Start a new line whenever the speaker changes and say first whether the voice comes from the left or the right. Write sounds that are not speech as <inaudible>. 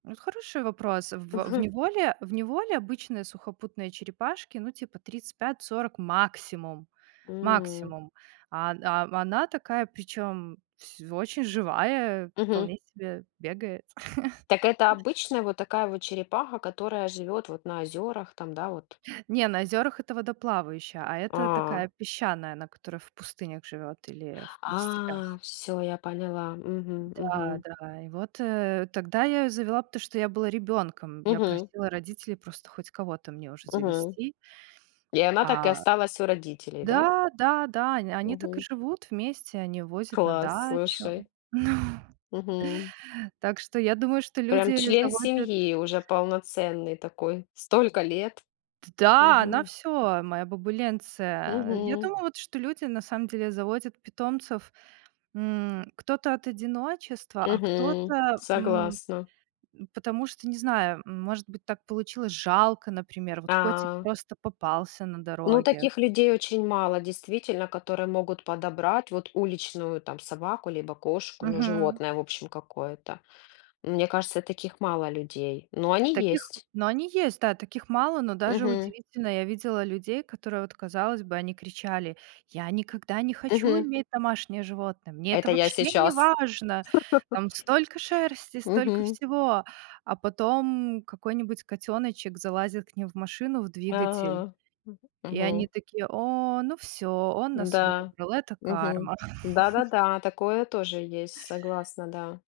right: Это хороший вопрос. В э в
left: Мгм.
right: неволе в неволе обычные сухопутные черепашки, ну, типа 35-40 максимум.
left: М.
right: Максимум. Ан ам она такая, причём вс очень живая,
left: Мгм.
right: вполне себе бегает. <chuckles>
left: Так это обычная вот такая вот черепаха, которая живет вот на озерах там, да, вот?
right: Не, на озёрах эта водоплавающая, а эта
left: А.
right: такая песчаная, она, которая в пустынях живёт или в в степях.
left: А, всё, я поняла. Мгм. Мгм.
right: Да-да, и вот, э, тогда я её завела, потому что я была ребёнком. Я
left: Мгм.
right: просила родителей просто хоть кого-то мне уже
left: Мгм.
right: завести.
left: И она так и
right: А,
left: осталась у родителей, да?
right: да да да, он они так и
left: Мгм.
right: живут вместе. Они возят на
left: Класс,
right: дачу.
left: слушай.
right: Ну
left: Мгм.
right: Так что я думаю, что люди
left: Прям
right: ее
left: член
right: заводят
left: семьи уже полноценный такой, столько лет.
right: Т да! Она
left: Мгм.
right: всё, моя бабуленция. А я
left: Мгм.
right: думаю вот, что люди, на самом деле, заводят питомцев, м кто-то от одиночества, а
left: Мгм.
right: кто-то, м
left: Согласна.
right: м потому что, не знаю, может быть, так получилось. Жалко, например, вот котик
left: А.
right: просто попался на
left: Ну,
right: дороге.
left: таких людей очень мало, действительно, которые могут подобрать, вот, уличную, там, собаку либо кошку, ну,
right: Мгм.
left: животное, в общем, какое-то. Мне кажется, таких мало людей, но
right: В
left: они
right: таких
left: есть.
right: но они есть, да, таких мало, но даже
left: Мгм.
right: удивительно. Я видела людей, которые, вот казалось бы, они кричали: "Я никогда не хочу
left: Мгм.
right: иметь домашнее животное!" "Мне это
left: Это я
right: вообще не
left: сейчас.
right: важно!"
left: <chuckles>
right: "Там столько шерсти, столько
left: Мгм.
right: всего". А потом какой-нибудь котеночек залазит к ним в машину, в двигатель.
left: Да, мгм,
right: И они
left: мгм.
right: такие: "О, ну всё, он нас
left: Да,
right: выбрал". Это
left: мгм,
right: карма. <chuckles>
left: да-да-да, такое тоже есть, согласна, да.